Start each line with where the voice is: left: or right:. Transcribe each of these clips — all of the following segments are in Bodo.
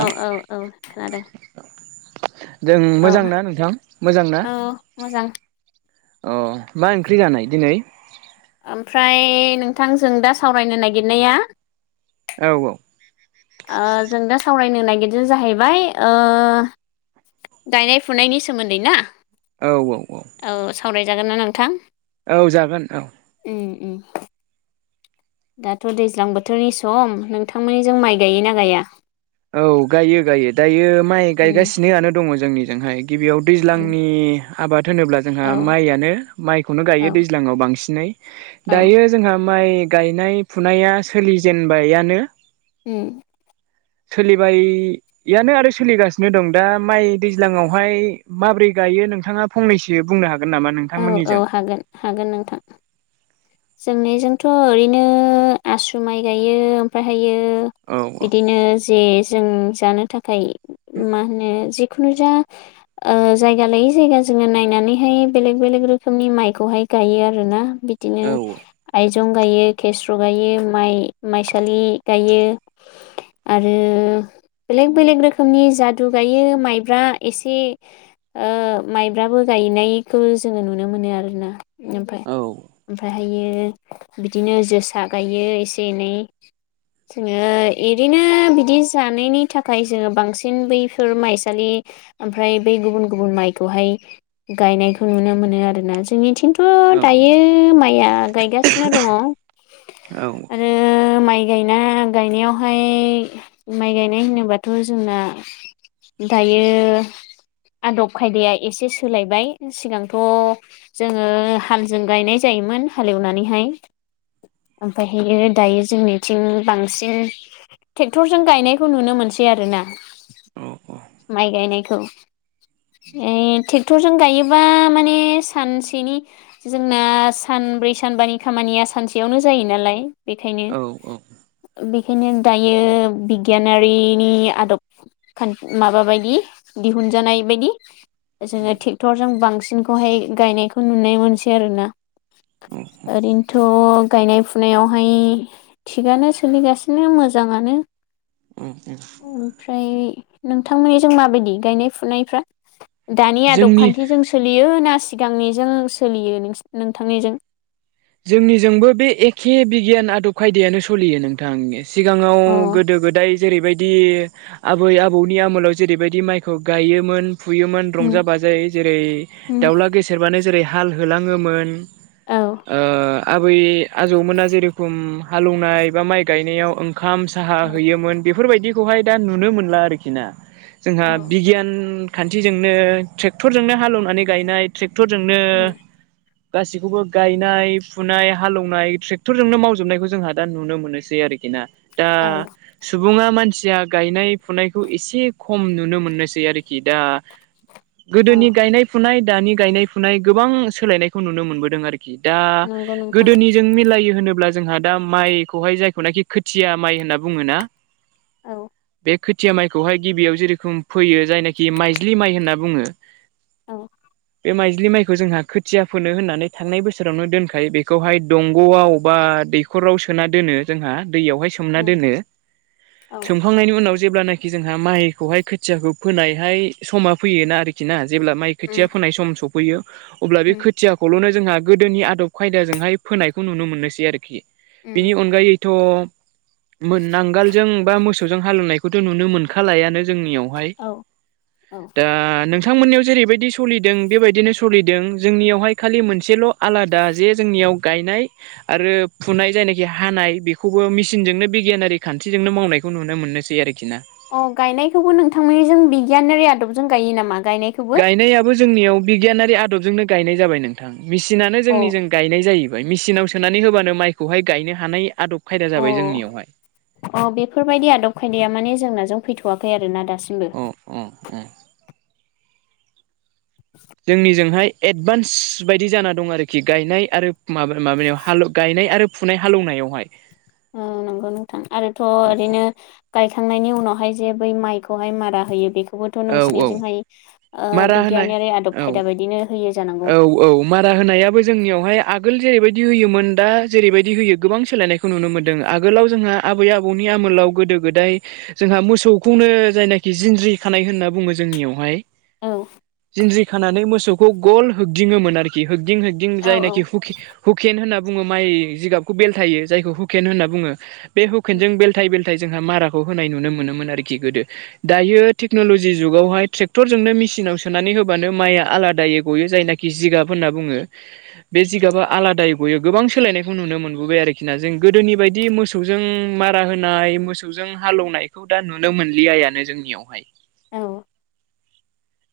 left: औ औ औ खोनादों
right: जों
left: औ
right: मोजांना नोंथां मोजां ना?
left: औ मोजां
right: अ मा ओंख्रि जानाय दिनै?
left: ओमफ्राय नोंथांजों दा सावरायनो नागिरनाया
right: औ औ
left: नायनो नागिरदों जाहैबाय ओ गायनाय फुनायनि सोमोन्दै ना
right: औ औ
left: औ सावरायजागोन ना नोंथां?
right: औ जागोन औ
left: दाथदैज्लां बोथोरनि सम नोंथांमोननि जों माइ गायोना गाया?
right: औ गायो गायो दायो माइ
left: उम
right: गायगासिनोआनो दङ जोंनिजोंहाय। गिबियाव
left: उम
right: दैज्लांनि आबाद होनोब्ला जोंहा
left: औ
right: माइयानो माइखौनो गायो
left: औ
right: दैज्लाङाव बांसिनै
left: औ
right: दायो जोंहा माइ गायनाय फुनाया सोलिजेनबायानो
left: उम
right: सोलिबायानो आरो सोलिगासिनो दं दा माइ दैज्लाङावहाय माब्रै दायो नोंथाङा फंनैसो बुंनो हागोन नामा
left: औ औ
right: नोंथांमोननिजों
left: हागोन हागोन नोंथां। जोंनायजोंथ ओरैनो आसु माइ गायो ओमफ्रायहायो ओ
right: औ औ
left: बिदिनो जे जों जानो थाखाय मा होनो जि [unintelligible] ओ जायगा ओ लायै जायगा जोंङो नायनानैहाय बेलेक बेलेक रोखोमनि माइखौहाय गायो आरोना बिदिनो आय जं गायो खेस्र गायो माइ माइसालि गायो। आरो बेलेग बेलेग रोखोमनि जादु गायो माइब्रा एसे ओ माइब्राबो गाय गायनायखौ जोंङो नुनो मोनो आरोना ओफाय
right: औ औ
left: ओमफाय हायो बिदिनो जोसा गायो एसे एनै जोंङो ओरैनो बिदि जानायनि थाखाय जोंङो बांसिन बैफोर माइसालि ओमफ्राय बै गुबुन गुबुन माइखौहाय गायनायखौ नुनो मोनो आरोना जोंनिथिं थ
right: औ
left: दायो माइआ गायगासिनो दङ आरो माय माइ गायना गायनायावहाय माइ गायनाय होनोबाथ जोंना दायो आदब खायदाया एसे सोलायबाय। सिगांथ' जोंङो हालजों गायनाय जायोमोन हालेवनानैहाय। ओमफफ्रायहायो दायो जोंनिथिं बांसिन ट्रेक्टरजों गायनायखौ नुनो मोनसै आरो ना।
right: औ
left: माइ गायनायखौ ओ ट्रेक्टरजों गायो। बा माने सानसेनि जोंना सानब्रै सानबानि खामानिया सानसेयावनो जायो नालाय बेखायनो
right: औ
left: बेखायनो दायो बिगियानारिनि आदब खान माबा बायदि दिहुन जानायबादि जोंङो ट्रेक्टरजों बांसिनखौहाय गायनायखौ नुनाय मोनसै आरोना। ओरैनोथ गायनाय फुनायावहाय थिगानो सोलिगासिनो मोजाङानो ओमफ्राय नोंथांमोननि जों माबायदि गायनाय फुनायफ्रा दानि आदब
right: जोंनि
left: खान्थिजों सोलियो ना सि सिगांनिजों सोलियो नोंथांनिजों
right: जोंनिजोंबो बे एखे बिगियान आदब खायदायानो सलियो नोंथां। सिगाङाव
left: अ
right: गोदो गोदाय जेरैबायदि आबै आबौनि आमोलाव जेरैबायदि माइखौ गायोमोन। फुयोमोन
left: उम
right: रंजा बाजायै जेरै
left: उम
right: दाउला गेसेेरबानो जेरै हाल होलाङोमोन।
left: औ
right: ओ आबै आजौमोना जेरेखम हालौवनाय बा माइ गायनायाव ओं ओंखाम साहा होयोमोन बेफोरबायदिखौहाय दा नुनो मोनला आरोखि ना। जोंहा
left: औ
right: बिगियान खान्थिजोंनो ट्रेक्टरजोंनो हालोवनानै गायनाय ट्रे ट्रेक्टरजोंनो
left: उम
right: गासिखौबो गाय गायनाय फुनाय हालेवनाय ट्रेक्टरजोंनो मावजोबनायखौ जोंहा दा नुनो मोनोसै आरोखि ना। दा
left: औ
right: सु सुबुङा मानसिया गायनाय फुनायखौ एसे खम नुनो मोनोसै आरोखि दा।
left: औ
right: गोदोनि गायनाय फुनाय दानि गायनाय फुनाय गोबां सोलायनायखौ नुनो मोनबोदों आरोखि। दा
left: नंगौ नोंथां
right: गोदोनिजों मिलायो होनोब्ला अब्ला जोंहा दा माइखौहाय जायखौनाखि खोथिया माइ होनना बुङो ना
left: औ
right: बे खोथिया माइखौहाय गिबियाव जेरेखोम फैयो जायनाखि माइज्लि माइ होनना बुङो
left: औ
right: बे माइज्लि माइखौ जोंहा खोथिया फोनो होननानै थांनाय बोसोर सोरावनो दोनखायो बेखौहाय दंगआव बा दैखराव सोना दोनो जोंहा दैयावहाय सोमना
left: उम
right: दोनो,
left: औ
right: सोमखांनायनि उनाव जेब्लानाखि जोंहा माइखौहाय खोथियाखौ फोनायहाय समा फैयोना आरोखि ना जेब्ला माइ
left: उम
right: खोथिया फोनाय सम सफैयो अब्ला बे
left: उम
right: खोथियाखौलनो जोंहा गोदोनि आदब खायदाजोंहाय फोनायखौ नुनो मोननोसै आरोखि बिनि
left: उम
right: अनगायै थ मोन नांगालजों बा मोसौजों हालेवनायखौथ नुनो मोनखालायानो जोंनियावहाय
left: औ औ
right: दा नोंसोर नोंथांमोननियाव जेरैबायदि सलिदों बेबायदिनो सलिदों जोंनियावहाय खालि मोनसेल आलादा जे जोंनियाव गायनाय आरो फुनाय जायनाखि हानाय बेखौबो मिसिनजोंनो बे बिगियानारि खान्थिजोंनो मावनायखौ नुनो मोननोसै आरोखि। ना
left: अ गायनायखौबो नोंथांमोननिजों बिगियानारि आदबजों गायो नामा? गायनायखौबो
right: गायनायाबो जोंनियाव बिगियानारि आदबजोंनो गायनाय जाबाय नोंथां। मेसिनानो
left: अ
right: जोंनि जों गायनाय जाहैबाय मेसिनाव सोनानै होबानो माइखौहाय गायनो हानाय आदब खायदा
left: अ
right: जाबाय जोंनियावहाय
left: अ बेफोरबायदि आदब खायदाया माने जोंनाजों फैथवाखैआरोना दा। दासिमबो
right: अ अ जोंनिजोंहाय एडभान्स बायदि जाना दं आरोखि गायनाय आरो माबा माबायाव हाल गायनाय आरो फुनाय हालौनाय बेवहाय
left: औ नंगौ नोंथां आरोथ' ओरैनो गायखांनायनि उनावहाय जे बै माइखौहाय मारा होयो बेखौ खौबोथ
right: औ औ
left: नोंसिनिजोंहाय
right: मारा होनाय
left: बिगियानारि आदब
right: औ
left: खायदा बायदिनो होयो जानांगौ
right: औ औ मारा होनायाबो जोंनियावहाय आगोल जेरैबाय दि होयोमोन दा जेरैबायदि होयो गोबां सोलायनायखौ नुनो मोन्दों। आगोलाव जोंहा आबै आबौनि आमोलाव गोदो गोदो गोदाय जोंहा मोसौखौनो जायनाखि जिन्ज्रिखानाय होनना बुङो जोंनियावहाय
left: औ
right: जिनज्रि खानानै मोसौखौ गल होगदिङोमोन आरोखि हो होग्दिं होग्दिं
left: औ औ
right: जायनाखि हुखे हुखेन होननानै बुङो माय जिगाबखौ बेलथायो जायखौ हुखेन होनना बुङो, बे
left: उम
right: हुखेनजों बेलथाय बेल जोंहा माराखौ होनाय नुनो मोनोमोन आरोखि गोदो दायो टेक्नलजि जुगावहाय ट्रेक्टरजोंनो मेसिनाव सोनानै होबानो माइआ आलादैयै गयो जायनाखि जिगाब होनना बुङो बे जिगाबा आलादायै गयो, गोबां सोलायनायखौ नुनो मोनबोबाय आरो। आरोखिना, जों गोदोनि बायदि मोसौजों मारा होनाय मोसौजों हालौवनायखौ दा नुनो मोनलिया बियानो जोंनियावहाय
left: औ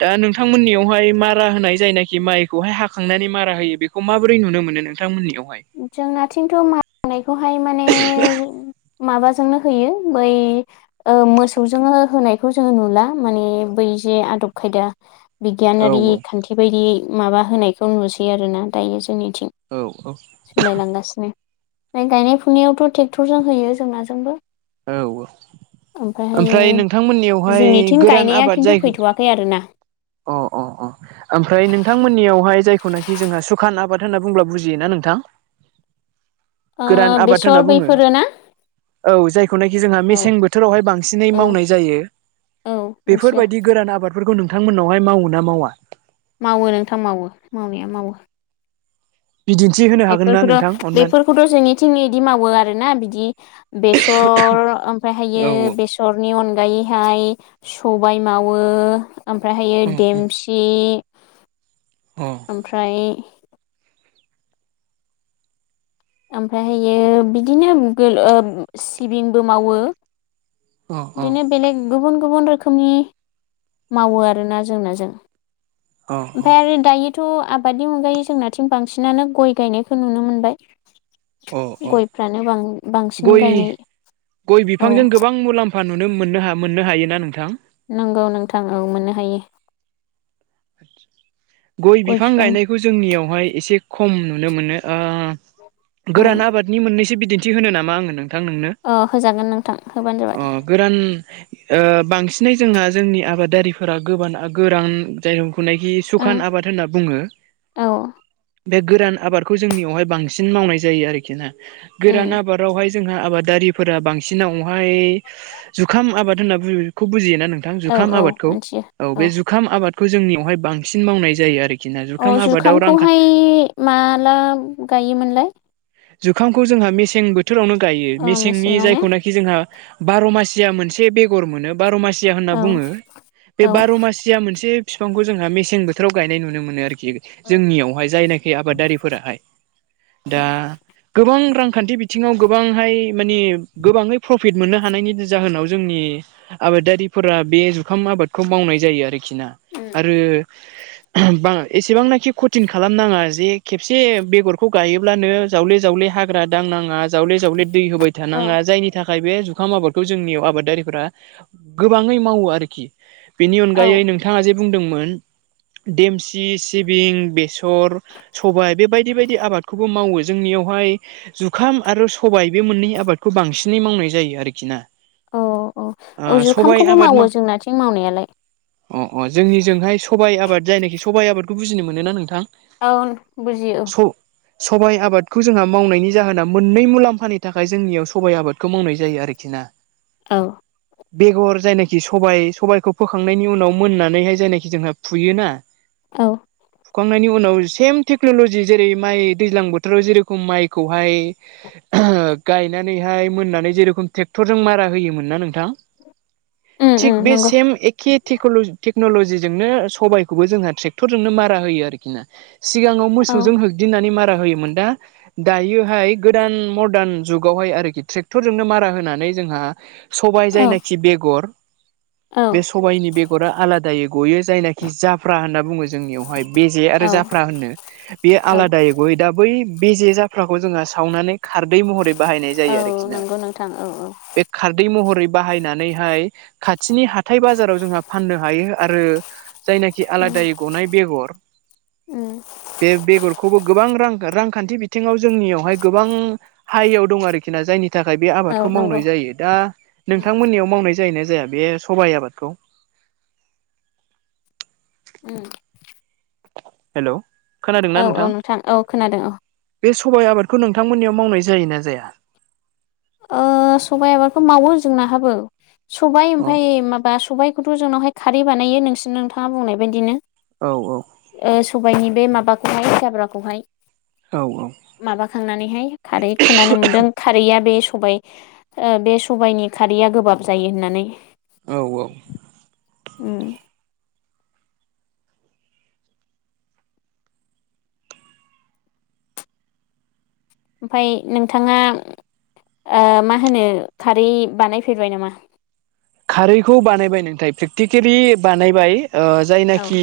right: दा नोंथांमोननियावहाय मारा होनाय जायनाखि माइखौहाय हाखांनानै मारा होयो बेखौ माबोरै नुनो मोनो नोंथांमोननियाव?
left: जोंनाथिंथ मारा नानायखौहाय माने माबाजोंनो होयो बै मोसौजोंनो होनायखौ जोङो नुला माने बै जे आदब खायदा
right: औ
left: बिगियानारि खान्थि बायदि माबा होनायखौ नुसै आरोना दायो जोंनिथिं।
right: औ औ
left: सोलायलांगासिनो, ओमफ्राय गायनाय फुनायावथ ट्रेक्टरजों होयो जोंनाजोंबो
right: औ ओमफ्राय
left: ओमफ्रायहायो
right: नोंथांमोननियावहाय
left: जोंनिथिं
right: गोरान
left: गायनाया
right: आबाद
left: खिन्थु
right: जायखौ
left: फैथ'वाखै आरोना
right: अ अ अ ओमफ्राय नोंथांमोननियावहाय जाय बेखौनाखि जोंहा सुखान आबाद होनना बु बुंङोब्ला बुजियोना नोंथां।
left: ओ
right: गोरान आबाद होनना
left: बेसर
right: बुङो
left: बैफोरो ना
right: औ जाय [unintelligible] जोंहा
left: औ
right: मेसें बोथोरावहाय बांसिनै
left: औ
right: मावनाय जायो
left: औ मिथियो
right: बेफोरबायदि गोरान आबाद बेफोरखौ नोंथांमोननावहाय मावङो ना मावा?
left: मावो नोंथां मावो मावनाया मावो
right: बिदिन्थि होनो हागोन ना नोंथां
left: बेफोरखौथ'
right: अननानै?
left: बेफोरखौथ' जोंनिथिंनि इदि मावो आरोना बिदि बेसर
right: औ
left: ओमफ्रायहायो बेसरनि अनगायै हाय सबाय मावो ओमफ्रायहायो
right: औ
left: देमसि
right: अ
left: [inaudible] ओमफ्राय ओमफ्रायहायो बिदिनो सिबिंबो मावो
right: अ
left: [inaudible] बिदिनो
right: अ
left: बेलेग गुबुन गुबुन रोखोमनि मावो आरोना जोंना जों ओमफ्राय आरो दायो थ' आबादनि मुगायै जोंनाथिं बांसिनानो गय गायनायखौ नुनो मोनबाय
right: अ अ
left: गयफ्रानो बां बांसिन
right: गय
left: गायनाय
right: गय
left: औ
right: बिफांजों गोबां [unintelligible] नुनो मोनो मोननो हायो ना नोंथां
left: नंगौ नोंथां औ मोननो हायो।
right: [inaudible] गय बिफां गायनायखौ जोंनियावहाय एसे खम नुनो मोनो ओ
left: औ
right: गोरान आबादनि मोननैसो बिदिन्थि होनो नामा आङो नों नोंथां नोंनो
left: अ होजागोन नोंथां होबानो जाबाय
right: अ गोरान ओ बांसिनै जोंहा जोंनि आबादारिफोरा गोबाना गोरान जाय हुनायखि
left: ओं
right: सुखान आबाद होनना बुङो
left: औ
right: बे गोरान आबादखौ जोंनियावहाय बांसिन मावनाय जायो आरोखि ना
left: उम
right: गोरान आबादावहाय जोंहा आबादारिफोरा बांसिनावहाय जुखाम आबाद होननाखौ बुजियोना नोंथां नोंथां
left: औ
right: जुखाम
left: औ
right: आबादखौ
left: मिथियो
right: औ बे जुखाम आबादखौ जोंनियावहाय बांसिन मावनाय जायो आरोखि ना जुखाम
left: अ
right: आबादाव रांखा
left: जुखामखौहाय माला गायोमोनलाय?
right: जुखामखौ जोंहा मेसें बोथोरावनो गायो
left: औ
right: मेसेंनि
left: मेसेङाव ने
right: जायखौनाखि जोंहा बार' मासिया मोनसे बेगर मोनो बार' मासिया होनना
left: औ
right: बुङो बे
left: औ
right: बार' मासिया मोनसे बिफांखौ जोंहा मेसें बोथोराव गायनाय नुनो मोनो आरोखि जोंनियावहाय जायनाखि आबादारिफोराहाय दा गोबां रांखान्थि बिथिङाव गोबांहाय माने गोबाङै प्रफिट मोननो हानायनि जाहोनाव जोंनि आबादारिफोरा बे जुखाम आबादखौ मावनाय जायो आरोखि ना
left: उम
right: आरो बां एसेबांनाखि खथिन खालामनाङा जे खेबसे बेगरखौ गायोब्लानो जावले जावले हाग्रा दांनाङा जावले जावले दै होबाय
left: औ
right: थानाङा जायनि थाखाय थाखाय बे जुखाम आबादखौ जोंनियाव आबादारिफ्रा गोबाङै मावो आरोखि बेनि
left: औ
right: अनगायै नोंथाङा जे बुंदोंमोन देमसि सिबिं बेसर सर सबाय बे बायदि बायदि आबादखौबो मावो जोंनियावहाय जुखाम आरो सबबाय बे मोननै आबादखौ बांसिनै मावनाय जायो आरोखि ना
left: औ
right: [inaudible] ओ
left: औ
right: सबाइ
left: जुखामखौबो
right: आबाद मा
left: मावो जोंनाथिं मावनायालाय
right: अ अ जोंनिजोंहाय सबाइ आबाद जायनाखि सबाइ आबादखौ बुजनो मोनो ना नोंथां?
left: औ बुजियो।
right: स सबाइ आबाद खौ जोंहा मावनायनि जाहोना मोननै मुलाम्फानि थाखाय जोंनियाव सबाइ आबादखौ मावनाय जायो आरोखि ना
left: औ
right: बेगर जायनाखि सबाइ सबायाइखौ फोखांनायनि उनाव मोननानैहाय जायनाखि जोंहा फुयोना
left: औ
right: सुखांनायनि उनाव सेम टेक्न'ल'जि जेरै माइ दैजां बोथोर थोराव जेरेखम माइखौहाय गायनानैहाय मोननानै जेरखम ट्रेक्टर जों मारा होयोमोन ना नोंथां
left: उम
right: थिक
left: उम
right: बे
left: नंगौ
right: सेम एखे टेक्न'लजि इदिनो सबाइखौबो जोङो ट्रेक्टरजोंनो मारा होयो आरोखिना सिगांआव
left: औ
right: मोसौजों होबदिंनानै मारा होयोमोन दा दायोहाय गोदान मदार्न जुगावहाय आरोखि ट्रेक्टरजोंनो मारा होनानै जोंहा सबाय जायनाखि बेगर
left: औ
right: बे सबायाइनि बेगरा आलादायै गयो जायनाखि जाफ्रा होनना बुङो जोंनियावहाय बेजे आरो
left: औ
right: जाफ्रा होननो बेयो
left: औ
right: आलादायै गयो दा बै बेजे जाफ्राखौ जोंहा सावनानै खारदै महरै बाहायनाय
left: औ
right: जायो आरोखि ना
left: नंगौ नोंथां औ औ
right: बे खारदै महरै बाहायनानैहाय खाथिनि हाथाय बाजाराव जोंहा फाननो हायो आरो जायनाखि
left: उम
right: आलादायै गनाय बेगर
left: उम
right: बे बेगरखौबो गोबां रां रां खान्थि बिथिङाव जोंनियावहाय गोबां हयआव दं आरोखि ना जायनि नि थाखाय बे
left: औ
right: आबादखौ
left: नंगौ
right: मावनाय जायो दा
left: उम उम
right: नोंथांमोननियाव मावनाय जायोना जाया जाया बे सबाइ आबादखौ।
left: उम
right: हेल'
left: औ औ नोंथां औ खोनादों औ।
right: बे सबाइ आबादखौ नोंथांमोननियाव मावनाय जायोना जाया?
left: आ सबायाइ आबादखौ मावो जोंनाहाबो। सबाय
right: औ
left: ओमफ्राय माबा सबायखौथ' जोंनावहाय खारै बानायो नोंसिोरनि नोंथाङा बुंनाय बायदिनो।
right: औ औ
left: सबायाइनि बे माबाखौहाय जाब्राखौहाय
right: औ औ
left: माबाखांनानैहाय खारै खोनानो मोनदों खारैया बे सबाइ बे सबाइनि खारैया गोबाब जायो होननानै।
right: औ औ
left: उम ओमफाय नोंथाङा ओ मा होनो खारै बानायफेरबाय नामा?
right: खारैखौ बानायबाय नोंथाय प्रेक्टिकेलि बानायबाय ओ
left: औ
right: जायनाखि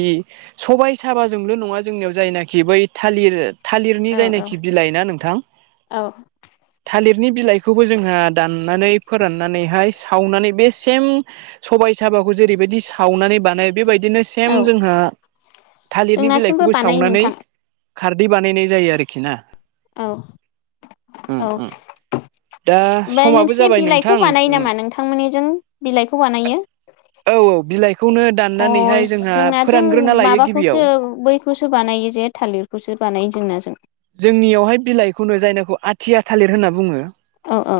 right: सबाइ साबाजोंल' नङा जोंनियाव जायनाखि बै थालिर थालिरनि
left: औ औ
right: जायनाखि बिलाइ ना नोंथां
left: औ
right: थालिर नि बिलाइखौबो जोंहा दाननानै फोराननानैहाय सावनानै बे सेम सबाइ थाबाखौ जेरैबायदि सावनानै बानायो बेबायदिनो सेम
left: औ
right: जोंहा थालिरनि
left: जोंनाथिंबो
right: बिलाइखौबो
left: बानायो
right: सावनानै
left: नोंथां
right: खारदै बानायनाय जायो आरोखि ना।
left: औ
right: उम
left: औ
right: उम दा
left: ओमफ्राय
right: समाबो
left: नोंसिनि
right: जाबाय नोंथां
left: बिलाइखौ बानायो नामा नोंथांमोननिजों बिलाइखौ बानायो
right: औ औ बिलाइ
left: अ जोंना जों
right: लायो
left: माबाखौसो
right: गिबियाव
left: बैखौसो बानायो जे थालिरखौसो। बानाय जोंनाजों
right: जोंनियावहाय बिलाइखौनो जायनाखौ आथिया थालिर होनना बुङो।
left: औ औ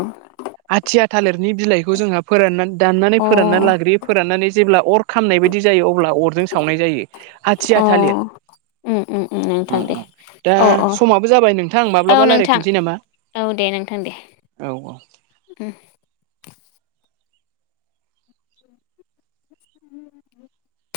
right: आथिया थालिरनि बिलाइखौ जोंहा फोराननानै दाननानै
left: अ
right: फोरानना लाग्रोयो फोराननानै जेब्ला अर खामनाय बायदि जायो अब्ला अरजों सावनाय जायो आथिया
left: अ
right: थालिर
left: उम उम उम
right: औ
left: नोंथां दे।
right: औ दा
left: अ अ
right: समाबो जाबाय नोंथां
left: औ
right: माब्लाबा
left: नोंथां
right: रायजलायफिनसै नामा।?
left: औ दे नोंथां दे
right: औ औ
left: उम [inaudible]